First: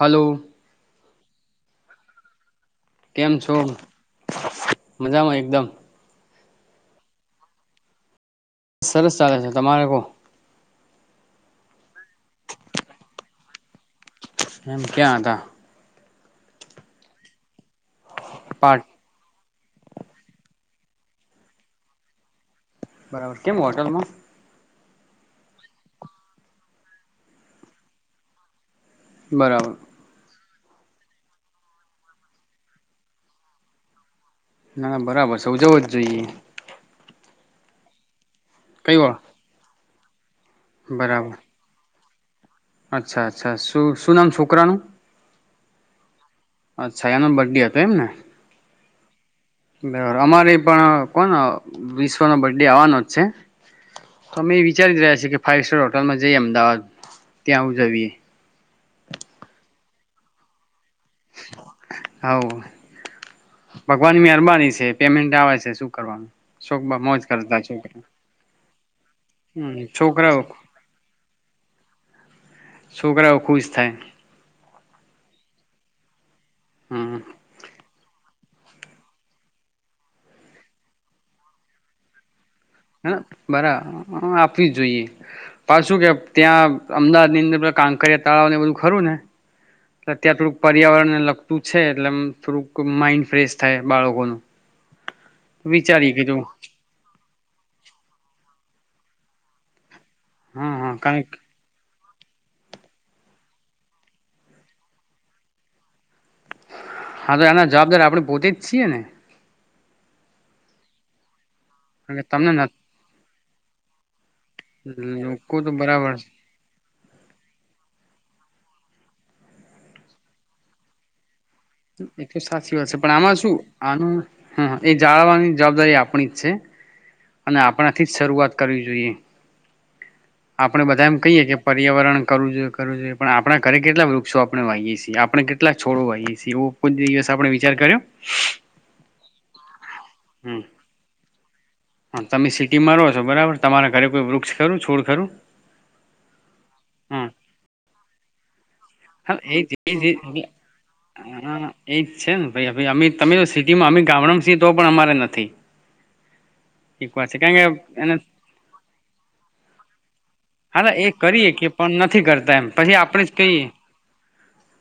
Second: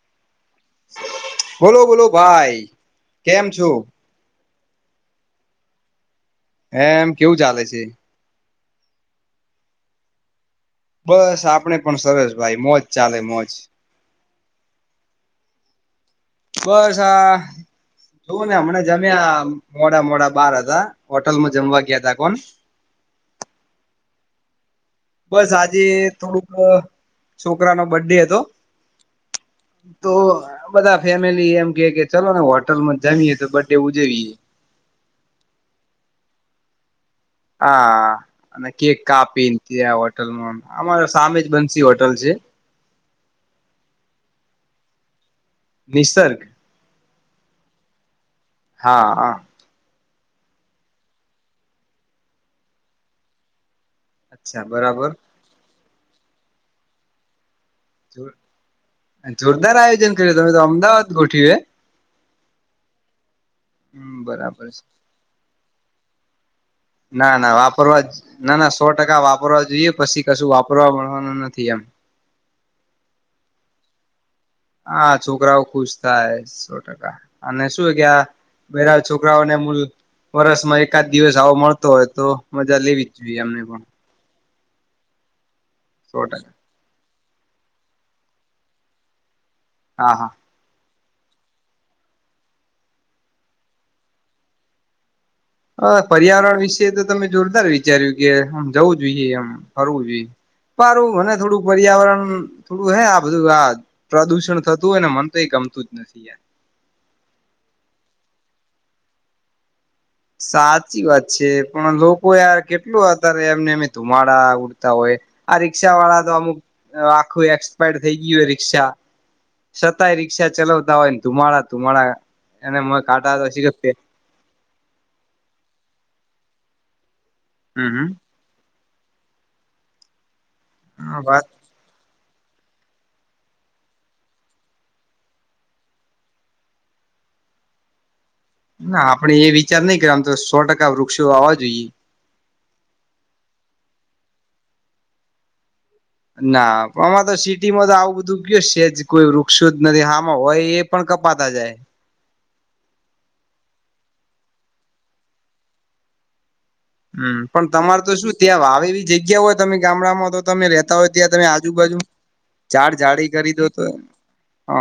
Hello બોલો બોલો ભાઈ. કેમ છો મજામાં એકદમ? હે એમ કેવું ચાલે છે? બસ સરસ ચાલે છે તમારે કોહ? બસ આપડે પણ સરસ ભાઈ મોજ ચાલે મોજ એમ ક્યાં આ હતા? બસ આ જોવું ને હમણા પાઠ જમ્યા આ મોડા મોડા બાર હતા હોટલમાં જમવા ગયા તા કોણ બરાબર કેમ હોટલમાં બસ આજે થોડુંક છોકરાનો બડે હતો. બરાબર તો બધા ફેમિલી એમ કે કે ચલો ને હોટલમાં જમીએે તો બડે ઉજવીએ. ના બરાબર છે ઉજવો જ જોઈએ. હા અને કઈ કેક વા કાપી ત્યા હોટલમાં અમારે બરાબર સામે જ બનસી હોટલ ટલછે અચ્છા અચ્છા શું શું નામ છોકરાનું? નિસર્ગ અછાયાનો બડે હતો એમ ને. હા હા અમારે પણ કોન વિશ્વનો બડે આવવાનો જ છે. તો અમે અચ્છા એ વિચારી બરાબર રહ્યા છે કે ફાઈવ સ્ટાર હોટલમાં જઈએ અમદાવાદ. ત્યાં ઉજવીએ જો જોરદાર આયોજન કર્યું તમે તો અમદાવાદ ગોઠ્યું હે. હાવ. ભગવાનની મહેરબાની છે પેમેન્ટ આવે છે શું કરવાનું સોક મા મોજ ના ના કરતા વાપરવા છોકરા. જ ના ના સો ટકા વાપરવા હમ જોઈએ પછી છોકરાઓ કશું વાપરવા મળવાનું નથી એમ. છોકરાઓ ખુશ થાય. હા છોકરાઓ ખુશ થાય સો ટકા હમ અને શું ગયા બરા છોકરાઓને મૂલ વર્સમાં એકાદ દિવસ આવો મળતો હોય તો મજા લેવી જ જોઈએ અમને પણ. થી જોઈએ પાછું કે સો ટકા ત્યાં અમદાવાદ ની અંદર કાંકરિયા તળાવ ને બધું ખરું ને. હા હા ત્યાં થોડુંક પર્યાવરણ મતલબ પૂછે છે એટલે થોડું માઈન્ડ ફ્રેશ થાય બાળકોનું. હ વિચારી કીધું પર્યાવરણ વિશે તો તમે જોરદાર વિચાર્યું કે આમ જવું જોઈએ એમ ફરવું. હા હા પારું કારણ મને થોડું પર્યાવરણ થોડું હે આ બધું આ પ્રદુષણ થતું હોય ને મન તો એ ગમતું જ નથી યાર. હા તો એના જવાબદાર આપડે પોતે જ છીએ ને. સાચી વાત છે પણ કારણ કે લોકો તમને યાર કેટલું અતારે એમને એમે ધુમાડ ડા ઉડતા હોય લોકો આ તો રી્ષા બરાબર વાળા તો અમુક આખું એક્સપાયર થઈ ગયું હોય શા છતાંય રિક્ષા ચલાવતા હોય ને ધુમાડા ધુમાડા એ તો સાચી એને વાત મ છે પણ કાટા આમાં તો શું શીખ આનું હ એ જાળવાની જવાબદારી આપણી જ છે અને હમ આપણાથી હમ જ શરૂઆત કરવી જોઈએ. આપણે બધા એમ કહીયે વાત કે પર્યાવરણ કરું જોઈએ કરું જોઈએ પણ આપણા ઘરે કેટલા વૃક્ષો આપણે વાહીએ છીએ આપણે કેટલાક છોડો વાહીએ. સવો કો દિવસ આપણે વિચાર કર્યો ના આપડે એ વિચાર નહી કર આમ તો સો ટકા વૃક્ષો આવવાજ હા તમે સિટીમાં રહો છો બરાબર તમારા ઘરે કોઈ વૃક્ષ ખરું છોડ ખરું. ના પણ આમાં હા તો સિટીમાં તો આવું બધું કય છે. હા એજ હ પણ કપાતા જાય એજ છે ને અ તમે સિટીમાં અમે ગામડમ સિ તો પણ અમારે નથી. એક વાત હમ્મ છે કારણ કે પણ તમાર તો એને શું ત્યાં આવે એવી જગ્યા હોય તમે ગામડામાં તો તમે હા રેતા એ હોય ત્યાં તમે કરીએ કે આજુબાજુ પણ નથી કરતા એમ જાડ પછી આપણે જાડી જ કરી કહીએ દો તો.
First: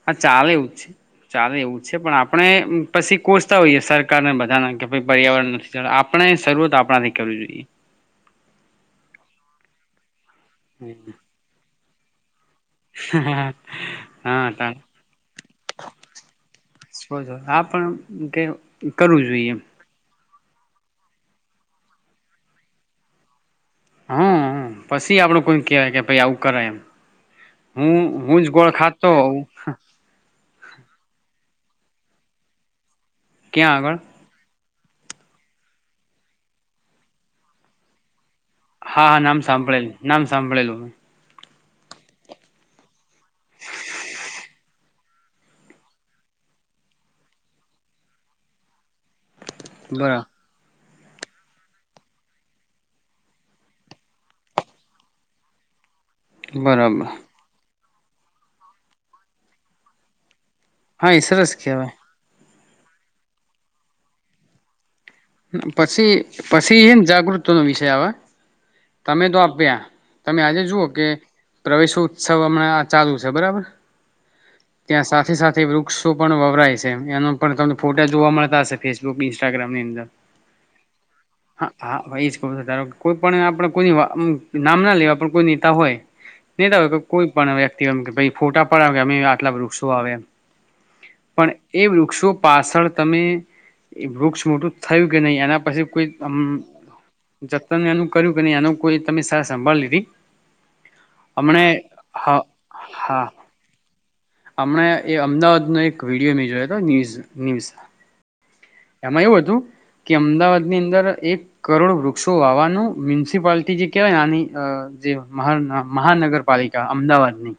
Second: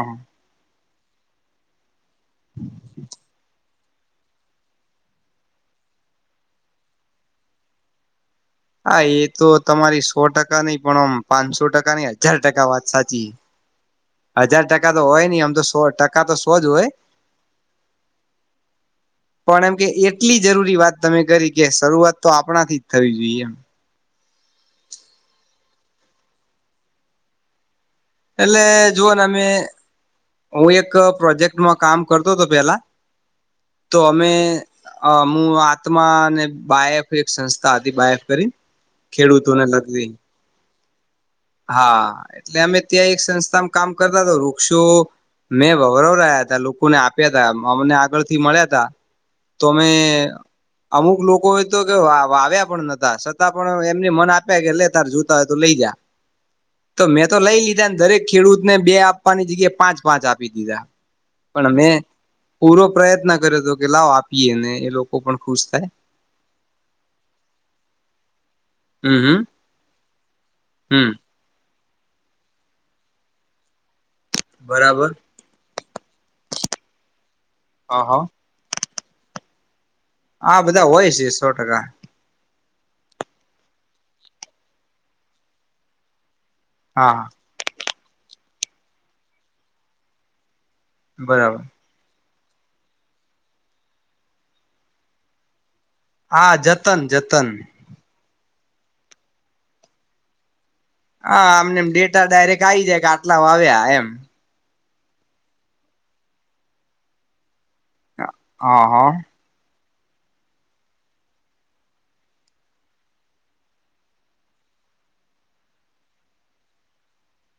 હા ચાલે એવું જ છે ચાલે એવું છે પણ આપડણે પછી કોચતા. સરકારને બધા કે ભ પર્યાવરણ નથી આપણે શરૂઆત આપણાથી કરવી જોઈએ. હા એ તો તમારી સો ટકા નહી પણ આમ પાંચસો ટકા નની હજાર ટકા વાત સાચી હા હજાર ટકા તો હોય નઈ આમ તો સો ટકા તો સોજ હોય. ઓછો આ પણ કે કરું છે. પણ એમ કે એટલી જરૂરી વાત તમે કરી કે શરૂઆત તો આપણાથી જ થવી જોઈએ એમ. હમ્મ પછી આપડું કોઈ કહેવાય કે પાઈ આવું કરે એમ. હું હું જ એટલે ગોળ ખાતો જુઓ ને હોવ. અમે હું એક પ્રોજેક્ટમાં કામ કરતો હતો પેલા ક્યાં આગળ તો અમે અ હું આત્મા અનેને બાાયફ એક સંસ્થા હતી બાાયફ કરી હા હા નામ ખેડૂતોને સાંભળેલું લગવી નામ સાંભળેલું હા એટલે અમે ત્યાં એક સંસ્થામાં કામ કરતા હતા વૃક્ષો મેં ગૌરવ રહ્યા ત લોકોને આપ્યા તા અમને આગળ થી મળ્યા તા. તોમે બરા અમુક લોકો એ તો કે વા આવ્યા પણ નતા છતાં પણ એમને મન આપ્યા કે લે તાર જોતા હોય તો લઈ જા. તો બરાબર મેં તો લઈ લીધા દરેક ખેડૂતને બે આપવાની જગ્યાએ પાંચ પાંચ આપ દીધા હા એ સરસ પણ મે કહેવાય પૂરો પ્રયત્ન કર્યો હતો કે લાવ આપીએ ને એ લોકો પણ ખુશ થાય પછી પછી એ જાગૃત નો વિષય આવે. હમ તમે હમ તો આપ તમે આજે જુઓ હમ કે પ્રવેશો ઉત્સવ હમણાં આ ચાલુ છે બરાબર. બરાબર ત્યાં સાથે સાથે વૃક્ષો પણ વવરાય છે એનો પણ તમને ફોટા જોવા મળતા હશે. ફેસબુક ઈન્સ્ટાગ્રામ નિ અંદર આ બધા હોય છે સો હા ટકા. હા એ જ કહ ધારો કોઈ પણ આપણે કોઈ નામ ના લેવા પણ કોઈ નેતા હોય નહી તો હા કોઈ પણ વ્યક્તિ ફોટા પણ આવે અમે આટલા વૃક્ષો વાવ્યા. પણ બરાબર એ વૃક્ષો પાછળ તમે વૃક્ષ મોટું થયું કે નહીં એના પછી કોઈ હા જતન જતન એનું કર્યું કે નહીં એનું કોઈ તમે સાર સંભાળ લીધી? હા હમણે અમનેમ ડેટા હા ડાયરેક્ટ આવી જાય કે હા આટલા વા આવ્યા એમ. હમણે એ અમદાવાદનો એક વિડીિયો મેં જોયો હતો ન્યૂઝ ન્યૂઝ હા હા. એમાં એવું હતું કે અમદાવાદની અંદર એક કરોડ વૃક્ષો વાવાનું મ્યુનિસિપાલટી જે કહેવાય ને આની જે માહ મહાનગરપાલિકા અમદાવાદની.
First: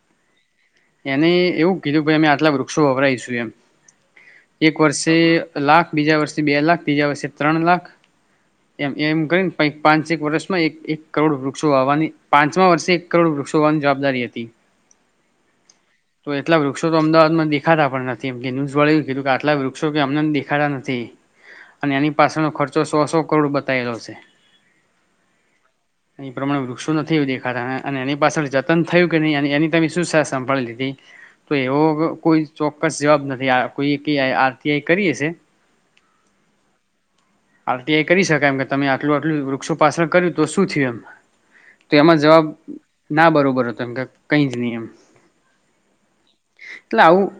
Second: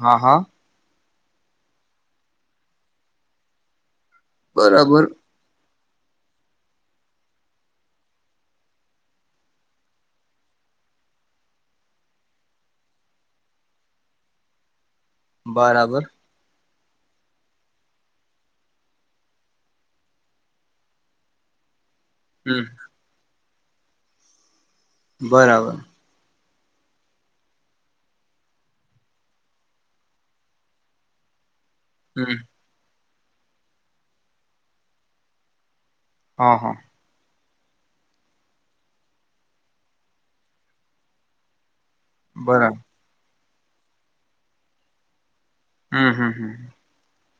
હા હા. એને એવું કીધું અમે આટલા વૃક્ષો વપરાયશું એમ. એક બરાબર વર્ષે લાખ બીજા વર્ષે બે લાખ બીજા વર્ષે ત્રણ લાખ એમ એમ કરીને પાંચેક વર્ષમાં એક એક કરોડ વૃક્ષો આવવાની પાંચમા વર્ષે એક કરોડ વૃક્ષોવાની જવાબદારી હતી. બરાબર. તો એટલા વૃક્ષો તો અમદાવાદમાં દેખાતા પણ નથીમ કે ન્યુઝ વળે એ કીધું કે આટલા વૃક્ષો કે અમને દેખાતા નથી. અને એની પાસેનો હમ ખર્ચો સો સો કરોડ બતાયેલો છે. બરાબર. એ પ્રમાણે વૃક્ષો નથી એું દેખાતા અને એ પાળ જતન થયું કે નહી અને એની તમે શું સાભળી લીધી તો એવો હમ કોઈ ચોક્કસ જવાબ નથી કોઈ આરટીઆઈ કરીએ શે. હા હા. આરટીઆઈ કરી શકાય એમ કે તમે આટલું આટલું વૃક્ષો પાસણ કર્યું તો શું થયું અમ તો એમાં જવાબ બરાબર ના બરોબર હતો એમ કે કઈ જ નહી એમ. હમ્મ હમ્મ હમ્મ.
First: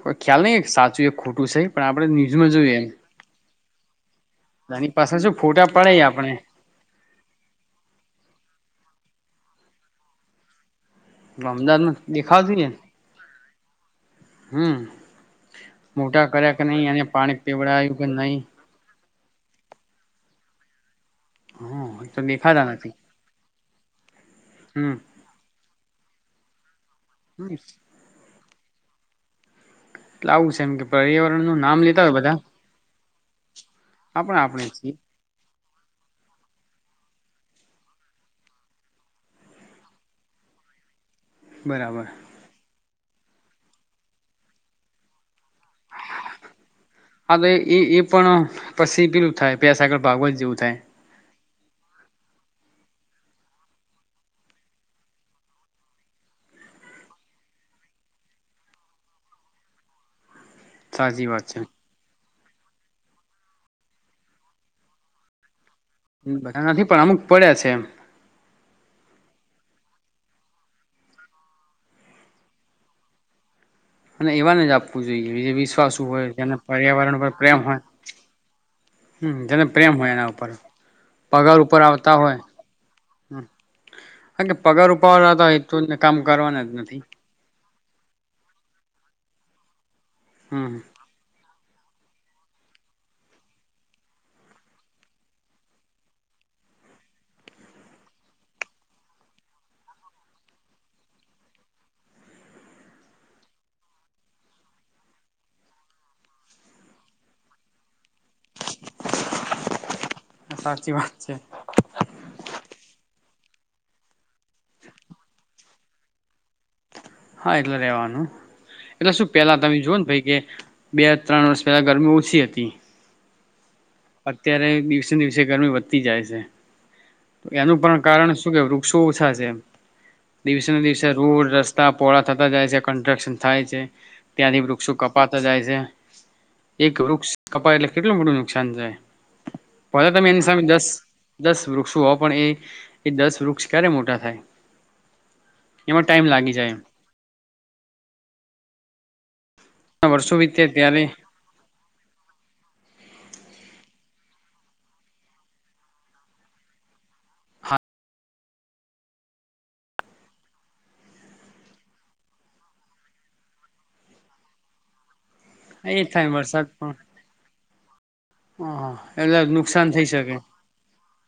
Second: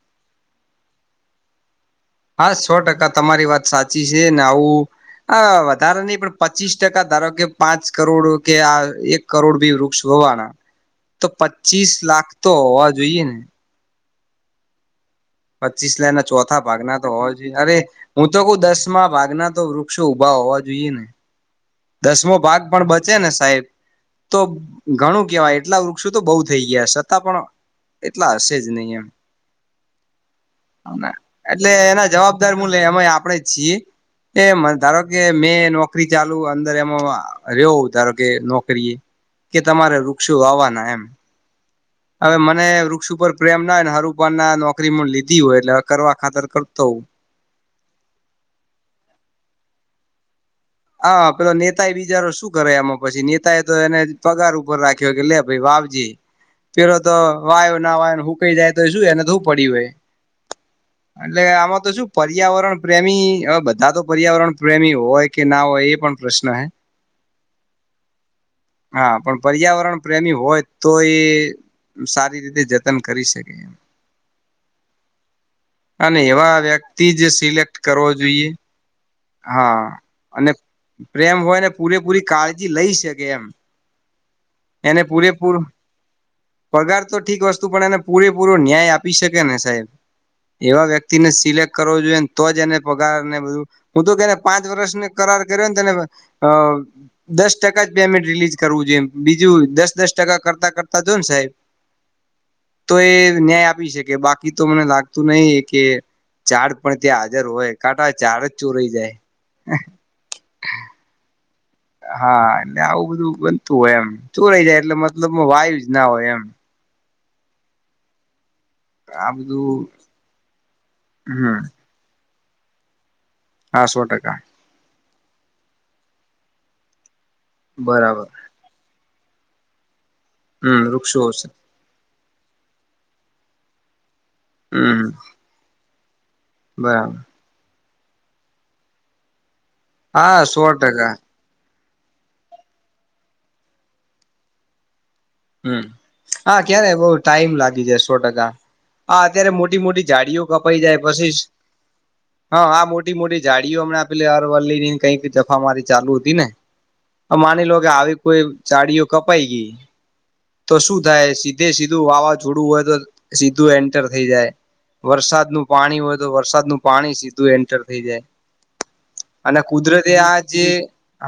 કોઈ ખ્યાલ નહી એક સાચું એક ખોટું છે. પણ આપણે ન્યૂઝમાં હા સો જોઈએ એમ. ટકા તમારી વાત સાચી છે ને આવું એની પાછળ શું આ ફોટા પડે વધારે નહી આપણે પણ પચીસ ટકા ધારો કે પાંચ કરોડ કે આ એક કરોડ ભી વૃક્ષ હોવાના તો પચીસ અમદાવાદમાં લાખ તો હોવા જોઈએ ને. હમ્મ. પચીસ લાના ચોથા ભાગના તો હોવા જોઈએ અરે પીવડાયું કે હું તો નહી કઉ દસ ભાગના તો વૃક્ષો ઉઊભા હોવા જોઈએ ને હ તો દસમો ભાગ દેખાતા પણ નથી બચે ને સાહેબ તો હમ ઘણું કેવાય એટલા વૃક્ષો તો થઈ ગયા છતાં પણ એટલા હશે જ નહી એમ. લાવું છે એમ કે અમે પર્યાવરણ નું એટલે નામ લેતા એના હોય બધા જવાબદાર મૂલ્ય અમે આપણેે જ છીએ આપણે એમ આપણે છીએ ધારો કે મેં નોકરી ચાલુ આમ રેમવા અયો ધારો કે નોકરીએ કે તમારે વૃક્ષો વાવના એમ બરાબર હવે મને વૃક્ષ ઉપર પ્રેમ નાને હરુભન ના નોકરી મલી હી હોય એટલે કરવા ખાતર કરતો હુ હા તો એ એ પણ પછી પીલું થાય ભેસ આગળ ભાગવત જેવું થાય હા પેલોને નેતા બિચારો શું કરે એમાં પછી નેતા એ તો એને પગાર ઉપર રાખ્યો કે લે ભાઈ વાવજે પેલો તો વાયો ના વાય હું કઈ જાય તો શું એને હુ પડી હોય સાચી એટલે વાત છે આમાં તો શું પર્યાવરણ પ્રેમી હવે બધા તો પર્યાવરણ પ્રેમી હોય હોએ પણશ્ન હે બધા નથી પણ અમુક પડ્યા છે એમ હા પણ પર્યાવરણ પ્રેમી હોય તો એ સારી રીતે જતન કરી શકેએ અને એવાને જ આપવું જોઈએ કે જે વિશ્વાસ અને હોય જેને એવા વ્યક્તિ પર્યાવરણ પર જ પ્રેમ હોય સિલેક્ટ કરવો જોઈએ હમ જેને હા પ્રેમ હોય એમ અને પ્રેમ હોય ને પૂરેપૂરી હોય કાળજી લઈ શકે એમ હા કે પગાર એને ઉપાડવાના હતા પૂરેપૂરું એટલું જ કામ કરવાના જ નથી પગાર તો ઠીક વસ્તુ પણ એને પૂરેપૂરો ન્યાય આપે આપી શકેને સાહેબ હમ એવા વ્યક્તિને સિલેક કરો જોઈએને તો જ એને પગાર ને બધું હું તો કેને પાંચ વર્ષને કરાર કરયોને ધન્યવાદ અ દસ ટકા પેમેન્ટ રિલીઝ કરવું જોઈએ બીજું દસ દસ ટકા કરતા કરતા જો સાહેબ તો એ ન્યાય આપી શકે બાકી તો મને લાગતું નહી કે ચાડ પણ ત્યાં હાજર હોય કાંકા ચાડ જ ચોરઈ જાય સાચી વાત છે હા આવું બધું બનતું હોય એમ ચુંરાઈ જાય એટલે મતલબ વાયુ જ ના હોય એમ હા એટલે રહેેવાનું એટલે આ શું પહેલા તમે બધું જોઓ ને ભાઈ કે બે ત્રણ હમ વર્ષ પહેલા ગરમી ઓછી હતી હા સો ટકા અત્યારે દિવસે દિવસે ગરમી વધતી જાય છે એનું પણ બરાબર કારણ શું કે વૃક્ષો ઓછા છે દિવસેને હમ દિવસે વૃક્ષો રોડ રસ્તા પોહોળા થતા જાય છે કન્ટ્રક્શન થાય છે ત્યાંથી વૃક્ષો હમ કપાતા જાય છે એક બરાબર વૃક્ષ કપાય એટલે કેટલું મોટું નુકસાન થાય પલા તમે હા એની સામે સો દસ ટકા દસ વૃક્ષો હો પણ એ એ દસ વૃક્ષ ક્યારે મોટા થાય હમ એમાં ટાઈમ લાગી હા જાય ક્યારે બહુ ટાઈમ લાગી જાય સો ટકા હા અત્યારે મોટી મોટી વર્ષો જાડીઓ વીતે કપાઈ જાય ત્યારે પસિસ હા મોટી મોટી મોટી જાડીઓ હમણા આપેલી અરવલ્લી ની કઈક જફા મારી ચાલુ હતી ને આ માની લો કે આવી કોઈ જાડીઓ કપાઈ ગઈ તો શું થાય સીધે સીધું વાવાઝોડું હોય તો સીધું એન્ટર થઈ જાય વરસાદ નું પાણી એ હોય તો થાય વરસાદ નું પણ પાણી સીધું એન્ટર થઈ જાય હ એટલે અને નુકસાન થઈ કુદરતે આ શકે જે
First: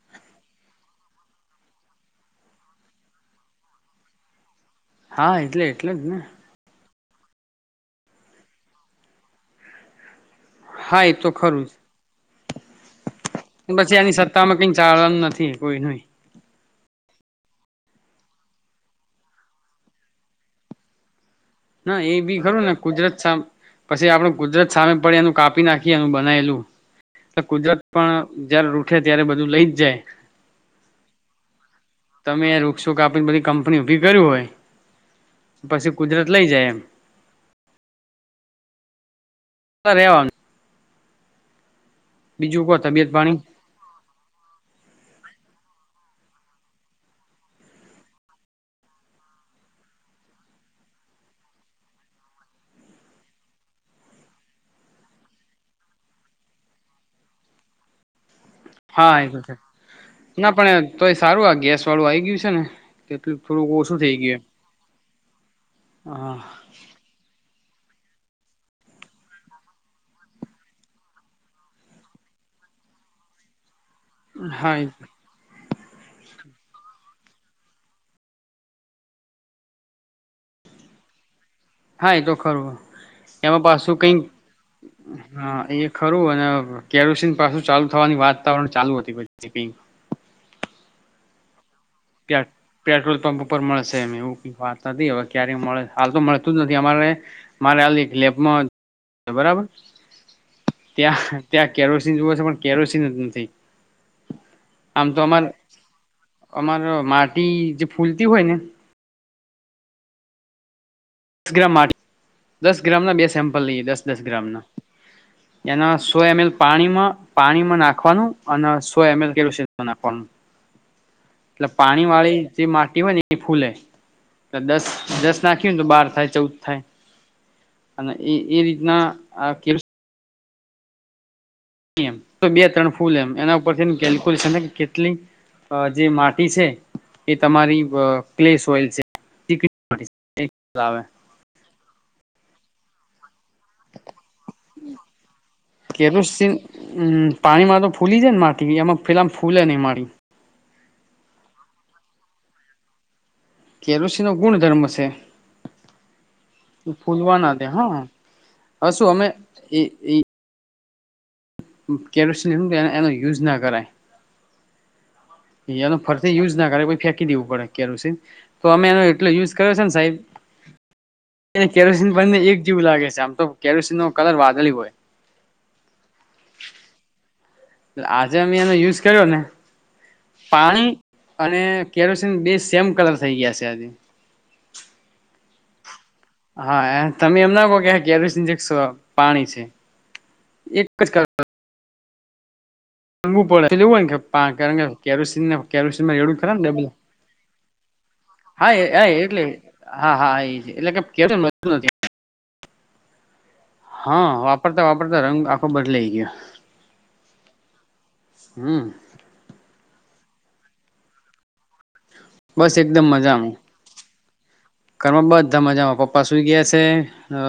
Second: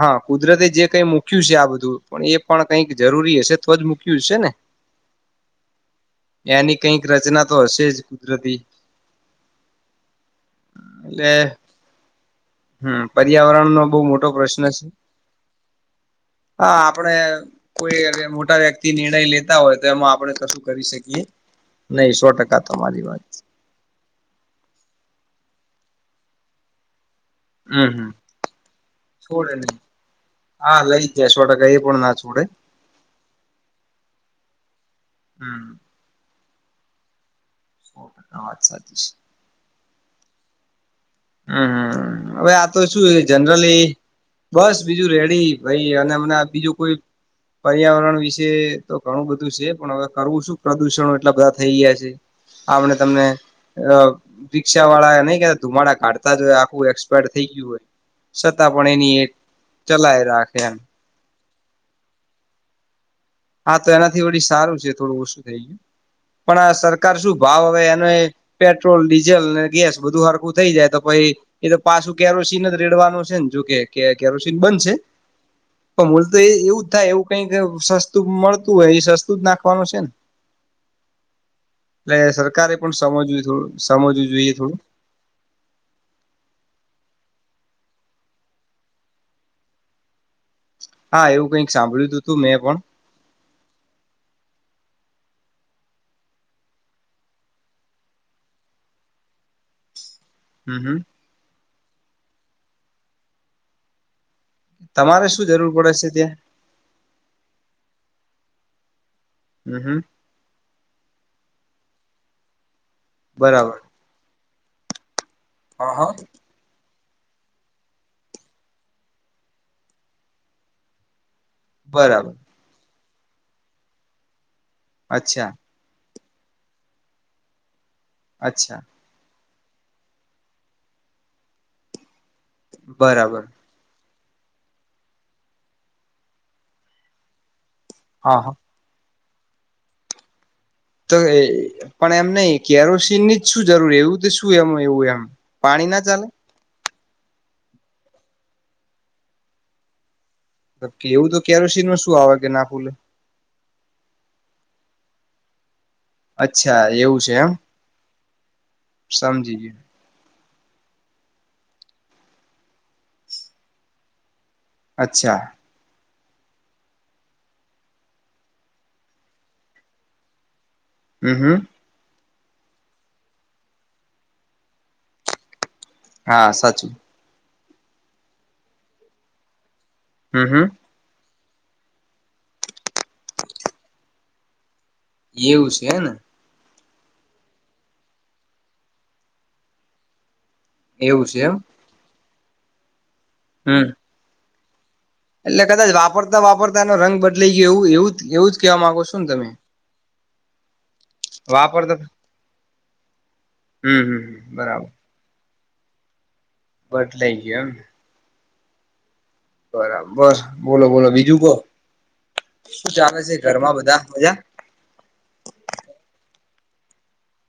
હા કુદરતે જે કઈ મુ મૂક્યું છે આ બધું એપણ કઈક જરૂરી હશે તો જ મુૂક્યું હશે ને હા એટલે એટલે જ ને એની કઈક રચના તો હશે જ કુદરતી હા એ તો એટલે ખરું જ હમ પર્યાવરણ નો પછી બહુ આની મોટો સત્તામાં પ્રશ્ન કઈ છે ચાલવાનું નથી કોઈનું હા આપણે કોઈ અને મોટા વ્યક્તિ નિર્ણય લેતા હોય તો એમાં આપણે કશું કરી શકીએ ના એ નહી સો બી ટકા ખરું ને તમારી કુદરત વાત છે. સામે પછી આપડું કુદરત સામે પડે એનું કાપી નાખી બનાયલું કુદરત હમ હમ પણ જય્યારે રૂઠે ત્યારે બધું છોડે લઈ જ નહી જાય હા લઈ જાય સો ટકા એ પણ ના છોડે તમે વૃક્ષો કાપીને બધી કંપની ઉભી કરી્યું હોય હમ પછી કુદરત લઈ જાય એમ આ વાત સાચી છે. હ ર રહેવાનું. હમ્મ હવે આ તો શું તબિયત પાણી જનરલી બસ બીજું રેડી ભાઈ અને હમને બીજું કોઈ પર્યાવરણ વિશે તો ઘણું બધું છે પણ હવે કરવું શું પ્રદુષણ એટલા બધા થઈ ગયા છે. આપણે તમને રિક્ષા વાળા નહી કતા તમાડા કાઢતા જ હોય આખું એક્સપાયર થઈ ગયું હોય. છતાં પણ એની હા એ એક તો છે ચલાય ના રાખે એમ પણ તો એ સારું આ ગેસ વાળું આ આવી ગયું છે ને કેટલું થોડુંક હા તો ઓછું થઈ એનાથી ગયું વી સારું છે થોડું ઓછું થઈ ગયું હા પણ આ સરકાર શું ભાવ એને પેટ્રોલ ડીઝલ ગેસ બધું હરકું થઈ જાય તો પછ એ તો પાછું કેરોસીન રેડવાનું છે ને જો કે કે કેરોસીન હા બનશે પણ મલ તો એ એવું જ થાય એવું કઈક સતું મળતું હોય એ સસ્તું જ નાખવાનું છે ને હા એ એટલે તો ખરું સરકારે પણ સમજવું થોડું એમાં પાછું સમજવું કઈક જોઈએ થોડું હા એ ખરું અને કેરોસીન પાછું ચાલુ થવાની વાતાવરણ ચાલુ હતી પછી. હા એવું કઈક સાંભળ્યું હતું મેં પણ પેટ્રોલ પંપ ઉપર મળશે એ એવું ક વાત નથી હવે ક્યારેય મળે હાલ તો મળેતું જ નથી અમારે મારે હાલ એક લેબમાં બરાબર હમ હમ ત્યાં ત્યાં કેરોસીન જોવુંશે પણ કેરોસીન જ નથી આમ તો તમારે અમાર શું જરૂર પડે છે ત્યાં? અમાર માટી જે ફૂલતી હોય ને હમ્મ હમ્મ દસ ગ્રામ માટે દસ ગ્રામ ના બે સેમ્પલ બરાબર લઈએ દસ દસ ગ્રામ ના હા એના હા સો એમ એલ પાણીમાં પાણીમાં નાખવાનું અને સો એમ એલ કરું છે નાખવાનું એટલે પાણી બરાબર વાળી જે માટી હોય ને એ ફૂલે એટલે દસ દસ અચ્છા નાખ્યું ને તો બહાર થાય ચૌદ થાય અને એ અચ્છા રીતના આ કે તો બે ત્રણ ફૂલ એમ બરાબર એના ઉપરથી કેલ્ક્યુલેશન કે કેટલી જે માટી છે એ તમારી હા ક્લે હા સોઇલ છે આવે તો પણ એમ નહી કેરોસીન ની શું જરૂરી એવું શું એમ એવું એમ પાણી ના ચાલે? હમ્મ પાણીમાં તો ફૂલી જાય ને માટી એમાં પેલા ફૂલે નહ મારી કે એવું તો કેરોસીન ન શું આવે કે ના પૂલે. કેરોસીન નો ગુણ ધર્મ છે અચ્છા એવું છે ફૂલવા એમ ના હા હ શું અમે સમજી ગયું એ કેરોસન એનો યુઝ ના કરાય અચ્છા એનો ફરથી યુઝ ના કરે ફેંકી દેવું પડે્યારે તો અમે એનો એટલો યુઝ કર્યો છે ને સાહેબ હમ હમ એ કે બને એક જેવું લાગે છે આમ તો કેરોસીન નો કલર વાદળી હોય હા સાચું. આજે અમે એનો યુઝ કર્યો ને હમ હમ પાણી અને કેરોસીન બે સેમ કલર થઈ ગયા છે આજે એવું છે ને હા તમે એમ ના કોહ કે કેરસજકસ પાણી છે. એક એવું છે એમ રંગું પડેે હમ [unintelligible] કેરોસીનને એટલે કદાચ કેરોસીન રેડું વાપરતા ખરા વાપરતા ડબુ એનો રંગ બદલાઈ ગયો એવું એવું એવું જ કેવા માંગો હા છો ને એટલે તમે હા હા એ જ એટલે કે કે નથી વાપરતા હમ હમ હા વાપરતા વાપરતા રંગ આખો બદલાઈ ગયો બદ લાઈ ગયો એમ હમ બરાબર બસ બોલો બોલો બીજું કો બસ શું એકદમ ચાલે છે મજામાં ઘરમાં બધા મજા ઘરમાં બધા મજામાં પપ્પા સુઈ ગયા છે. તે અ